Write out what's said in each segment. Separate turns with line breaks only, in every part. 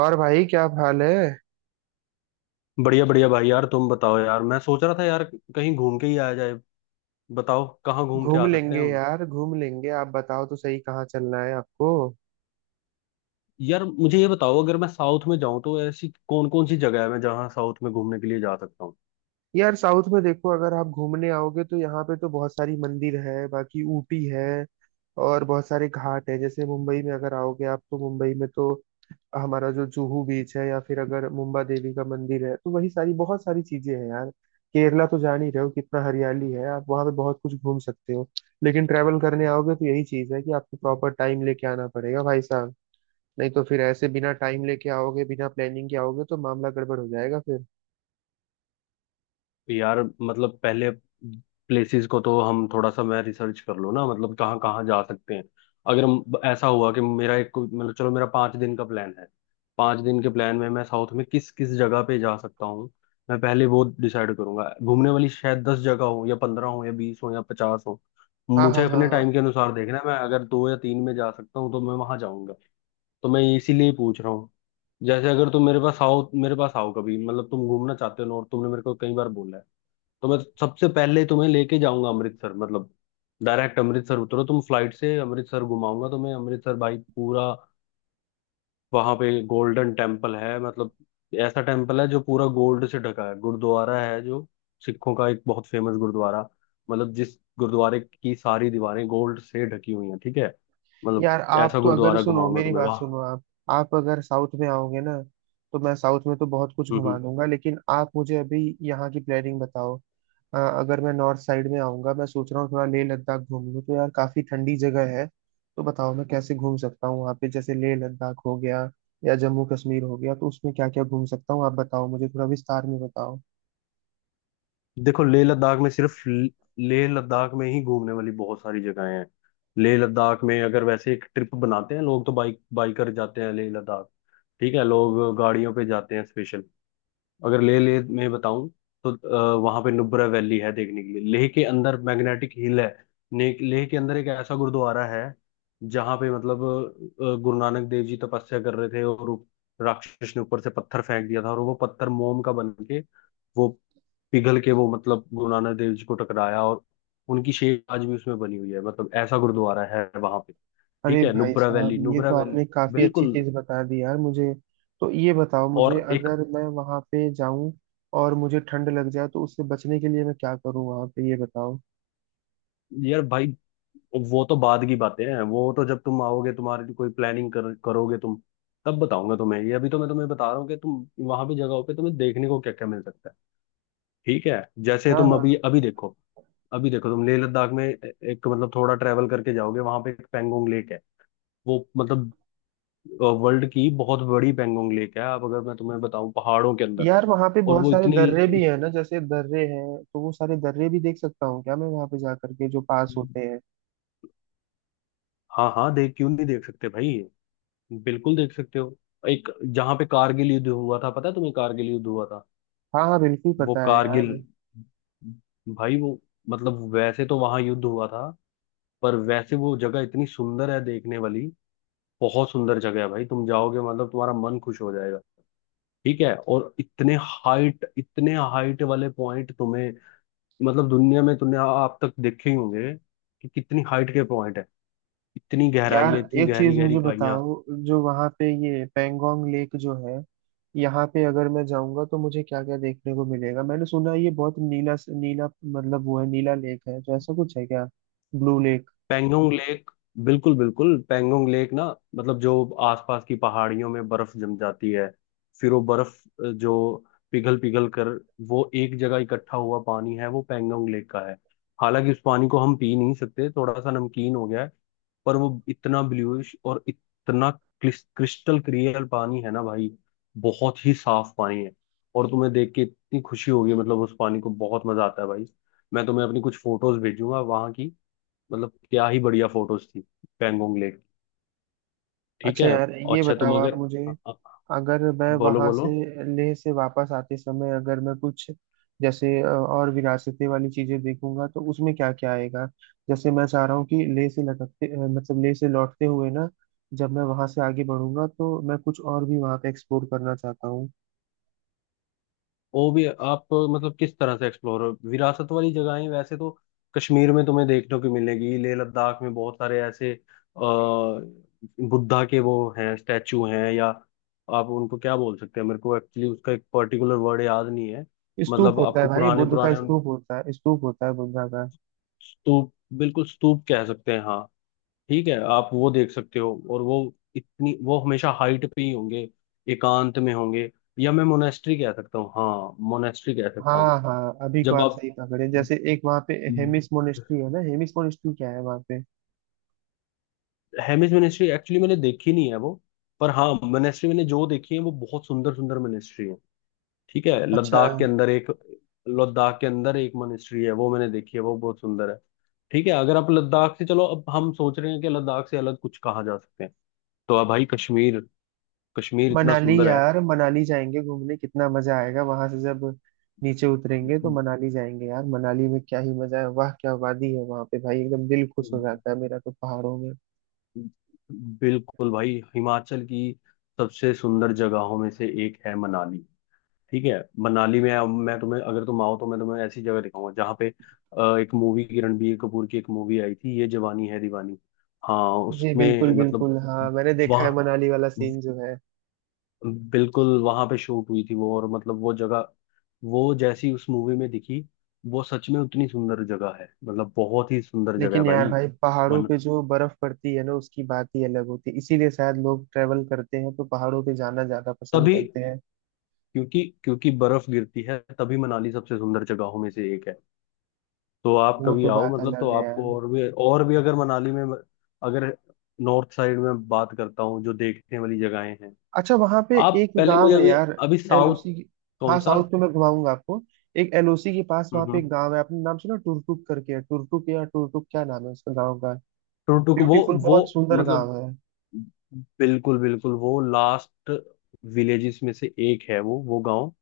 और भाई क्या हाल है।
बढ़िया बढ़िया भाई यार, तुम बताओ यार। मैं सोच रहा था यार, कहीं घूम के ही आया जाए। बताओ कहाँ घूम के
घूम
आ सकते हैं
लेंगे
हम।
यार, घूम लेंगे। आप बताओ तो सही कहाँ चलना है आपको।
यार मुझे ये बताओ, अगर मैं साउथ में जाऊं तो ऐसी कौन कौन सी जगह है मैं जहाँ साउथ में घूमने के लिए जा सकता हूँ।
यार साउथ में देखो, अगर आप घूमने आओगे तो यहाँ पे तो बहुत सारी मंदिर है, बाकी ऊटी है और बहुत सारे घाट है। जैसे मुंबई में अगर आओगे आप तो मुंबई में तो हमारा जो जुहू बीच है, या फिर अगर मुंबा देवी का मंदिर है तो वही सारी बहुत सारी चीजें हैं यार। केरला तो जान ही रहे हो कितना हरियाली है, आप वहां पे बहुत कुछ घूम सकते हो। लेकिन ट्रैवल करने आओगे तो यही चीज है कि आपको प्रॉपर टाइम लेके आना पड़ेगा भाई साहब। नहीं तो फिर ऐसे बिना टाइम लेके आओगे, बिना प्लानिंग के आओगे तो मामला गड़बड़ हो जाएगा फिर।
यार मतलब पहले प्लेसेस को तो हम थोड़ा सा, मैं रिसर्च कर लूँ ना, मतलब कहाँ कहाँ जा सकते हैं। अगर हम- ऐसा हुआ कि मतलब चलो, मेरा 5 दिन का प्लान है। पाँच दिन के प्लान में मैं साउथ में किस किस जगह पे जा सकता हूँ, मैं पहले वो डिसाइड करूंगा। घूमने वाली शायद 10 जगह हो, या 15 हो, या 20 हो, या 50 हो।
हाँ
मुझे
हाँ हाँ
अपने
हाँ।
टाइम के अनुसार देखना है, मैं अगर दो या तीन में जा सकता हूँ तो मैं वहां जाऊंगा। तो मैं इसीलिए पूछ रहा हूँ। जैसे अगर तुम मेरे पास आओ, कभी, मतलब तुम घूमना चाहते हो और तुमने मेरे को कई बार बोला है, तो मैं सबसे पहले तुम्हें लेके जाऊंगा अमृतसर। मतलब डायरेक्ट अमृतसर उतरो तुम, फ्लाइट से अमृतसर, घुमाऊंगा तुम्हें अमृतसर भाई पूरा। वहां पे गोल्डन टेम्पल है। मतलब ऐसा टेम्पल है जो पूरा गोल्ड से ढका है। गुरुद्वारा है जो सिखों का एक बहुत फेमस गुरुद्वारा, मतलब जिस गुरुद्वारे की सारी दीवारें गोल्ड से ढकी हुई हैं। ठीक है, मतलब
यार आप
ऐसा
तो, अगर
गुरुद्वारा
सुनो
घुमाऊंगा
मेरी
तुम्हें
बात सुनो आप। आप अगर साउथ में आओगे ना, तो मैं साउथ में तो बहुत कुछ
वहां।
घुमा दूंगा, लेकिन आप मुझे अभी यहाँ की प्लानिंग बताओ। अगर मैं नॉर्थ साइड में आऊंगा, मैं सोच रहा हूँ थोड़ा लेह लद्दाख घूम लूँ तो यार काफी ठंडी जगह है। तो बताओ मैं कैसे घूम सकता हूँ वहाँ पे, जैसे लेह लद्दाख हो गया या जम्मू कश्मीर हो गया तो उसमें क्या क्या घूम सकता हूँ, आप बताओ मुझे थोड़ा विस्तार में बताओ।
देखो, लेह लद्दाख में सिर्फ लेह लद्दाख में ही घूमने वाली बहुत सारी जगहें हैं। लेह लद्दाख में अगर वैसे एक ट्रिप बनाते हैं लोग, तो बाइकर जाते हैं लेह लद्दाख। ठीक है, लोग गाड़ियों पे जाते हैं स्पेशल। अगर लेह लेह में बताऊं तो वहां पे नुब्रा वैली है देखने के लिए। लेह के अंदर मैग्नेटिक हिल है। लेह के अंदर एक ऐसा गुरुद्वारा है जहाँ पे मतलब गुरु नानक देव जी तपस्या कर रहे थे, और राक्षस ने ऊपर से पत्थर फेंक दिया था, और वो पत्थर मोम का बन के, वो पिघल के, वो मतलब गुरु नानक देव जी को टकराया, और उनकी शेप आज भी उसमें बनी हुई है। मतलब ऐसा गुरुद्वारा है वहां पे। ठीक
अरे
है,
भाई
नुब्रा
साहब,
वैली,
ये
नुब्रा
तो
वैली,
आपने काफी अच्छी
बिल्कुल।
चीज बता दी यार मुझे। तो ये बताओ मुझे,
और एक,
अगर मैं वहां पे जाऊं और मुझे ठंड लग जाए तो उससे बचने के लिए मैं क्या करूं वहां पे, ये बताओ।
यार भाई, वो तो बाद की बातें हैं। वो तो जब तुम आओगे, तुम्हारी कोई प्लानिंग करोगे तुम, तब बताऊंगा तुम्हें ये। अभी तो मैं तुम्हें बता रहा हूँ कि तुम वहां भी जगहों पे तुम्हें देखने को क्या क्या मिल सकता है। ठीक है, जैसे
हाँ
तुम
हाँ।
अभी अभी देखो, अभी देखो, तुम लेह लद्दाख में एक मतलब थोड़ा ट्रेवल करके जाओगे, वहां पे एक पेंगोंग लेक है। वो मतलब वर्ल्ड की बहुत बड़ी पैंगोंग लेक है, आप, अगर मैं तुम्हें बताऊं, पहाड़ों के अंदर।
यार वहां पे
और
बहुत
वो
सारे दर्रे भी
इत-
हैं ना, जैसे दर्रे हैं, तो वो सारे दर्रे भी देख सकता हूँ क्या मैं वहां पे जा करके, जो पास होते हैं।
हाँ हाँ, देख क्यों नहीं देख सकते भाई, बिल्कुल देख सकते हो। एक जहाँ पे कारगिल युद्ध हुआ था, पता है तुम्हें कारगिल युद्ध हुआ था
हाँ हाँ बिल्कुल
वो,
पता है
कारगिल
यार।
भाई। वो मतलब वैसे तो वहां युद्ध हुआ था, पर वैसे वो जगह इतनी सुंदर है देखने वाली। बहुत सुंदर जगह है भाई, तुम जाओगे मतलब तुम्हारा मन खुश हो जाएगा। ठीक है, और इतने हाइट, इतने हाइट वाले पॉइंट तुम्हें, मतलब दुनिया में तुमने आप तक देखे ही होंगे कि कितनी हाइट के पॉइंट है, इतनी गहराई
यार
है, इतनी
एक
गहरी
चीज
गहरी
मुझे
खाइयां।
बताओ, जो वहां पे ये पेंगोंग लेक जो है, यहाँ पे अगर मैं जाऊंगा तो मुझे क्या क्या देखने को मिलेगा। मैंने सुना है ये बहुत नीला नीला, मतलब वो है नीला लेक है तो ऐसा कुछ है क्या, ब्लू लेक।
पेंगोंग लेक, बिल्कुल बिल्कुल पेंगोंग लेक ना, मतलब जो आसपास की पहाड़ियों में बर्फ जम जाती है, फिर वो बर्फ जो पिघल पिघल कर वो एक जगह इकट्ठा हुआ पानी है, वो पेंगोंग लेक का है। हालांकि उस पानी को हम पी नहीं सकते, थोड़ा सा नमकीन हो गया है, पर वो इतना ब्लूइश और इतना क्रिस्टल क्लियर पानी है ना भाई। बहुत ही साफ पानी है, और तुम्हें देख के इतनी खुशी होगी, मतलब उस पानी को बहुत मजा आता है भाई। मैं तुम्हें अपनी कुछ फोटोज भेजूंगा वहां की, मतलब क्या ही बढ़िया फोटोज थी, पैंगोंग लेक। ठीक
अच्छा
है,
यार, ये
अच्छा
बताओ
तुम
आप
अगर
मुझे,
अ- अ-
अगर मैं
बोलो
वहां से,
बोलो,
लेह से वापस आते समय अगर मैं कुछ, जैसे और विरासतें वाली चीजें देखूंगा तो उसमें क्या क्या आएगा। जैसे मैं चाह रहा हूँ कि लेह से लटकते, मतलब लेह से लौटते हुए ना, जब मैं वहां से आगे बढ़ूंगा तो मैं कुछ और भी वहां पे एक्सप्लोर करना चाहता हूँ।
वो भी आप मतलब किस तरह से एक्सप्लोर। विरासत वाली जगहें वैसे तो कश्मीर में तुम्हें देखने को मिलेगी। लेह लद्दाख में बहुत सारे ऐसे बुद्धा के वो हैं, स्टैचू हैं, या आप उनको क्या बोल सकते हैं, मेरे को एक्चुअली उसका एक पर्टिकुलर वर्ड याद नहीं है।
स्तूप
मतलब
होता है
आपको
भाई,
पुराने
बुद्ध का
पुराने
स्तूप होता है, स्तूप होता है बुद्धा का।
स्तूप, बिल्कुल स्तूप कह सकते हैं हाँ। ठीक है, आप वो देख सकते हो, और वो इतनी, वो हमेशा हाइट पे ही होंगे, एकांत में होंगे। या मैं मोनेस्ट्री कह सकता हूँ, हाँ मोनेस्ट्री कह सकता हूँ।
हाँ हाँ, अभी को
जब
आप
आप,
सही पकड़े, जैसे एक वहाँ पे हेमिस मोनेस्ट्री है ना, हेमिस मोनेस्ट्री क्या है वहाँ पे।
हेमिस मोनेस्ट्री एक्चुअली मैंने देखी नहीं है वो। पर हाँ, मोनेस्ट्री मैंने जो देखी है वो बहुत सुंदर सुंदर मोनेस्ट्री है। ठीक है,
अच्छा।
लद्दाख के अंदर एक मोनेस्ट्री है, वो मैंने देखी है, वो बहुत सुंदर है। ठीक है, अगर आप लद्दाख से, चलो अब हम सोच रहे हैं कि लद्दाख से अलग कुछ कहा जा सकते हैं, तो अब भाई कश्मीर, कश्मीर इतना
मनाली,
सुंदर
यार मनाली जाएंगे घूमने, कितना मजा आएगा वहां से जब नीचे उतरेंगे तो
है।
मनाली जाएंगे यार। मनाली में क्या ही मजा है, वाह क्या वादी है वहां पे भाई, एकदम दिल खुश हो जाता है मेरा तो पहाड़ों में।
बिल्कुल भाई, हिमाचल की सबसे सुंदर जगहों में से एक है मनाली। ठीक है, मनाली में अब मैं तुम्हें, अगर तुम आओ तो मैं तुम्हें ऐसी जगह दिखाऊंगा जहाँ पे एक मूवी की, रणबीर कपूर की एक मूवी आई थी, ये जवानी है दीवानी। हाँ
जी
उसमें
बिल्कुल
मतलब
बिल्कुल, हाँ मैंने देखा है
वहाँ,
मनाली वाला सीन जो है।
बिल्कुल वहां पे शूट हुई थी वो। और मतलब वो जगह, वो जैसी उस मूवी में दिखी, वो सच में उतनी सुंदर जगह है, मतलब बहुत ही सुंदर जगह है
लेकिन यार
भाई।
भाई, पहाड़ों
मन,
पे जो बर्फ पड़ती है ना, उसकी बात ही अलग होती है, इसीलिए शायद लोग ट्रेवल करते हैं तो पहाड़ों पे जाना ज्यादा पसंद
तभी,
करते हैं।
क्योंकि क्योंकि बर्फ गिरती है तभी मनाली सबसे सुंदर जगहों में से एक है। तो आप
वो
कभी
तो
आओ,
बात
मतलब तो
अलग है यार।
आपको, और भी, और भी अगर मनाली में, अगर नॉर्थ साइड में बात करता हूँ, जो देखने वाली जगहें हैं।
अच्छा वहां पे
आप
एक
पहले मुझे
गांव है
अभी,
यार,
अभी साउथ,
एलओसी।
कौन
हाँ,
सा?
साउथ में मैं घुमाऊंगा आपको। एक एलओसी के पास वहां पे
हम्म,
एक गांव है, आपने नाम सुना टुरटुक करके है, टुरटुक या टुरटुक क्या नाम है उसका गांव का।
टुकटुक वो
ब्यूटीफुल,
वो
बहुत सुंदर
मतलब,
गांव है।
बिल्कुल बिल्कुल वो लास्ट विलेजेस में से एक है वो गांव।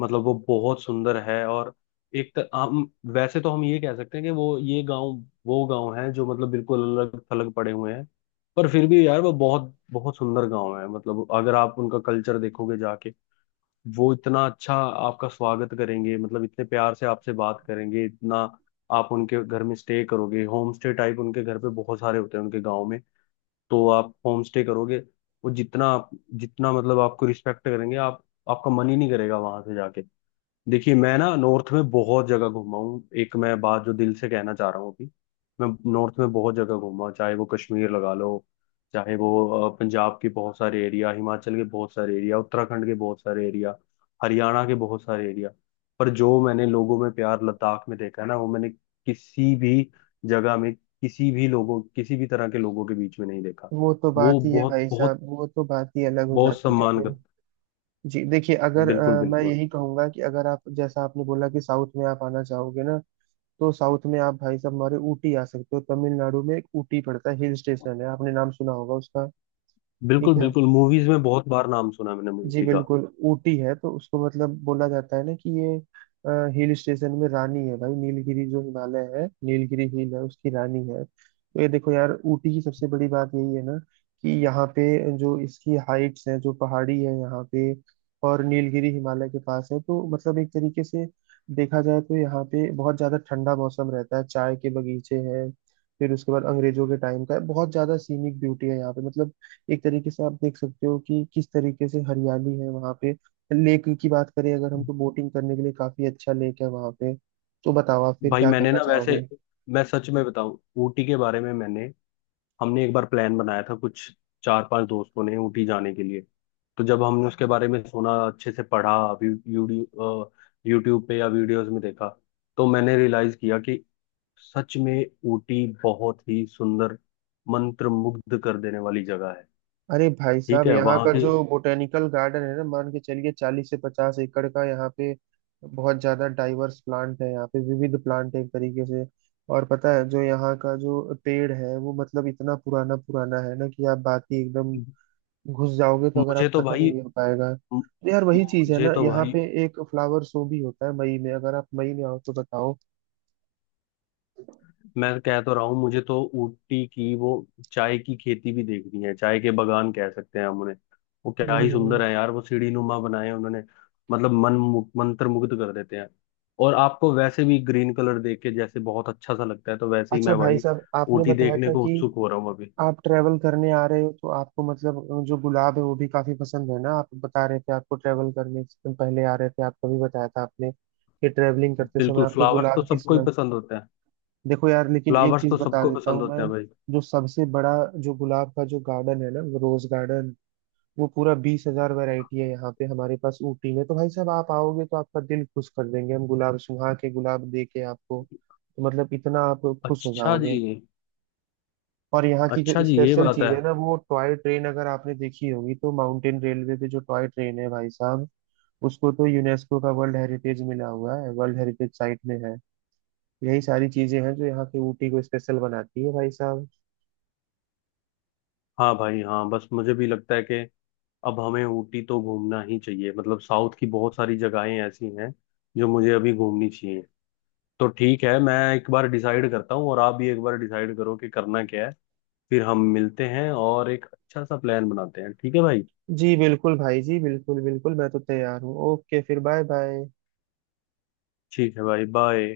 मतलब वो बहुत सुंदर है। और हम वैसे तो, हम ये कह सकते हैं कि वो ये गांव, वो गांव है जो मतलब बिल्कुल अलग थलग पड़े हुए हैं। पर फिर भी यार वो बहुत बहुत सुंदर गांव है। मतलब अगर आप उनका कल्चर देखोगे जाके, वो इतना अच्छा आपका स्वागत करेंगे, मतलब इतने प्यार से आपसे बात करेंगे इतना। आप उनके घर में स्टे करोगे, होम स्टे टाइप उनके घर पे बहुत सारे होते हैं उनके गांव में। तो आप होम स्टे करोगे। वो जितना जितना मतलब आपको रिस्पेक्ट करेंगे, आप, आपका मन ही नहीं करेगा वहां से जाके। देखिए मैं ना नॉर्थ में बहुत जगह घूमा हूँ, एक मैं बात जो दिल से कहना चाह रहा हूँ अभी। मैं नॉर्थ में बहुत जगह घूमा, चाहे वो कश्मीर लगा लो, चाहे वो पंजाब के बहुत सारे एरिया, हिमाचल के बहुत सारे एरिया, उत्तराखंड के बहुत सारे एरिया, हरियाणा के बहुत सारे एरिया, पर जो मैंने लोगों में प्यार लद्दाख में देखा है ना, वो मैंने किसी भी जगह में, किसी भी लोगों, किसी भी तरह के लोगों के बीच में नहीं देखा।
वो तो
वो
बात ही है
बहुत
भाई
बहुत
साहब, वो तो बात ही अलग हो
बहुत
जाती है
सम्मान
फिर।
कर,
जी देखिए, अगर
बिल्कुल
मैं
बिल्कुल,
यही कहूंगा कि अगर आप, जैसा आपने बोला कि साउथ में आप आना चाहोगे ना, तो साउथ में आप भाई साहब हमारे ऊटी आ सकते हो। तमिलनाडु में एक ऊटी पड़ता है, हिल स्टेशन है, आपने नाम सुना होगा उसका।
बिल्कुल
ठीक है।
बिल्कुल, मूवीज में बहुत बार नाम सुना है मैंने
जी
ऊटी का।
बिल्कुल। ऊटी है तो उसको मतलब बोला जाता है ना कि ये हिल स्टेशन में रानी है भाई, नीलगिरी जो हिमालय है, नीलगिरी हिल है उसकी रानी है। तो ये देखो यार, ऊटी की सबसे बड़ी बात यही है ना कि यहाँ पे जो इसकी हाइट्स है, जो पहाड़ी है यहाँ पे, और नीलगिरी हिमालय के पास है, तो मतलब एक तरीके से देखा जाए तो यहाँ पे बहुत ज्यादा ठंडा मौसम रहता है, चाय के बगीचे हैं। फिर उसके बाद अंग्रेजों के टाइम का है, बहुत ज्यादा सीनिक ब्यूटी है यहाँ पे, मतलब एक तरीके से आप देख सकते हो कि किस तरीके से हरियाली है वहाँ पे। लेक की बात करें अगर हम, तो बोटिंग करने के लिए काफी अच्छा लेक है वहाँ पे। तो बताओ आप फिर
भाई
क्या
मैंने
करना
ना, वैसे,
चाहोगे।
मैं सच में बताऊं, ऊटी के बारे में, मैंने हमने एक बार प्लान बनाया था कुछ चार पांच दोस्तों ने ऊटी जाने के लिए। तो जब हमने उसके बारे में सुना, अच्छे से पढ़ा, यूट्यूब यूट्यूब पे या वीडियोस में देखा, तो मैंने रियलाइज किया कि सच में ऊटी बहुत ही सुंदर, मंत्र मुग्ध कर देने वाली जगह है।
अरे भाई
ठीक
साहब,
है
यहाँ
वहां
का
की।
जो बोटेनिकल गार्डन है ना, मान के चलिए 40 से 50 एकड़ का यहाँ पे। बहुत ज्यादा डाइवर्स प्लांट है यहाँ पे, विविध प्लांट है एक तरीके से। और पता है जो यहाँ का जो पेड़ है, वो मतलब इतना पुराना पुराना है ना कि आप बात ही, एकदम घुस जाओगे तो अगर
मुझे
आप,
तो
खत्म ही
भाई
नहीं हो पाएगा। तो यार वही चीज है
मुझे
ना,
तो
यहाँ
भाई,
पे एक फ्लावर शो भी होता है मई में, अगर आप मई में आओ तो बताओ।
मैं कह तो रहा हूँ, मुझे तो ऊटी की वो चाय की खेती भी देखनी है। चाय के बागान कह सकते हैं हम उन्हें। वो क्या ही
हम्म।
सुंदर है यार, वो सीढ़ी नुमा बनाए हैं उन्होंने, मतलब मंत्रमुग्ध कर देते हैं। और आपको वैसे भी ग्रीन कलर देख के जैसे बहुत अच्छा सा लगता है, तो वैसे ही
अच्छा
मैं
भाई
भाई
साहब, आपने
ऊटी
बताया
देखने
था
को
कि
उत्सुक हो रहा हूँ अभी।
आप ट्रेवल करने आ रहे हो, तो आपको मतलब जो गुलाब है वो भी काफी पसंद है ना, आप बता रहे थे। आपको ट्रेवल करने से, तुम पहले आ रहे थे, आपको भी बताया था आपने कि ट्रेवलिंग करते समय
बिल्कुल,
आपको
फ्लावर्स तो
गुलाब की
सबको ही
स्मेल।
पसंद होते हैं।
देखो यार, लेकिन एक
फ्लावर्स
चीज
तो
बता
सबको
देता
पसंद
हूँ मैं,
होते हैं भाई।
जो सबसे बड़ा जो गुलाब का जो गार्डन है ना, वो रोज गार्डन, वो पूरा 20,000 वेराइटी है यहाँ पे हमारे पास ऊटी में। तो भाई साहब आप आओगे तो आपका दिल खुश कर देंगे हम, गुलाब सुहा के गुलाब दे के आपको। तो मतलब इतना आप खुश हो
अच्छा जी,
जाओगे। और यहाँ की जो
अच्छा जी, ये
स्पेशल
बात है।
चीज है ना, वो टॉय ट्रेन, अगर आपने देखी होगी तो, माउंटेन रेलवे पे जो टॉय ट्रेन है भाई साहब, उसको तो यूनेस्को का वर्ल्ड हेरिटेज मिला हुआ है, वर्ल्ड हेरिटेज साइट में है। यही सारी चीजें हैं जो यहाँ के ऊटी को स्पेशल बनाती है भाई साहब।
हाँ भाई, हाँ, बस मुझे भी लगता है कि अब हमें ऊटी तो घूमना ही चाहिए। मतलब साउथ की बहुत सारी जगहें ऐसी हैं जो मुझे अभी घूमनी चाहिए। तो ठीक है, मैं एक बार डिसाइड करता हूँ, और आप भी एक बार डिसाइड करो कि करना क्या है, फिर हम मिलते हैं और एक अच्छा सा प्लान बनाते हैं। ठीक है भाई।
जी बिल्कुल भाई, जी बिल्कुल बिल्कुल, मैं तो तैयार हूँ। ओके फिर, बाय बाय।
ठीक है भाई, बाय।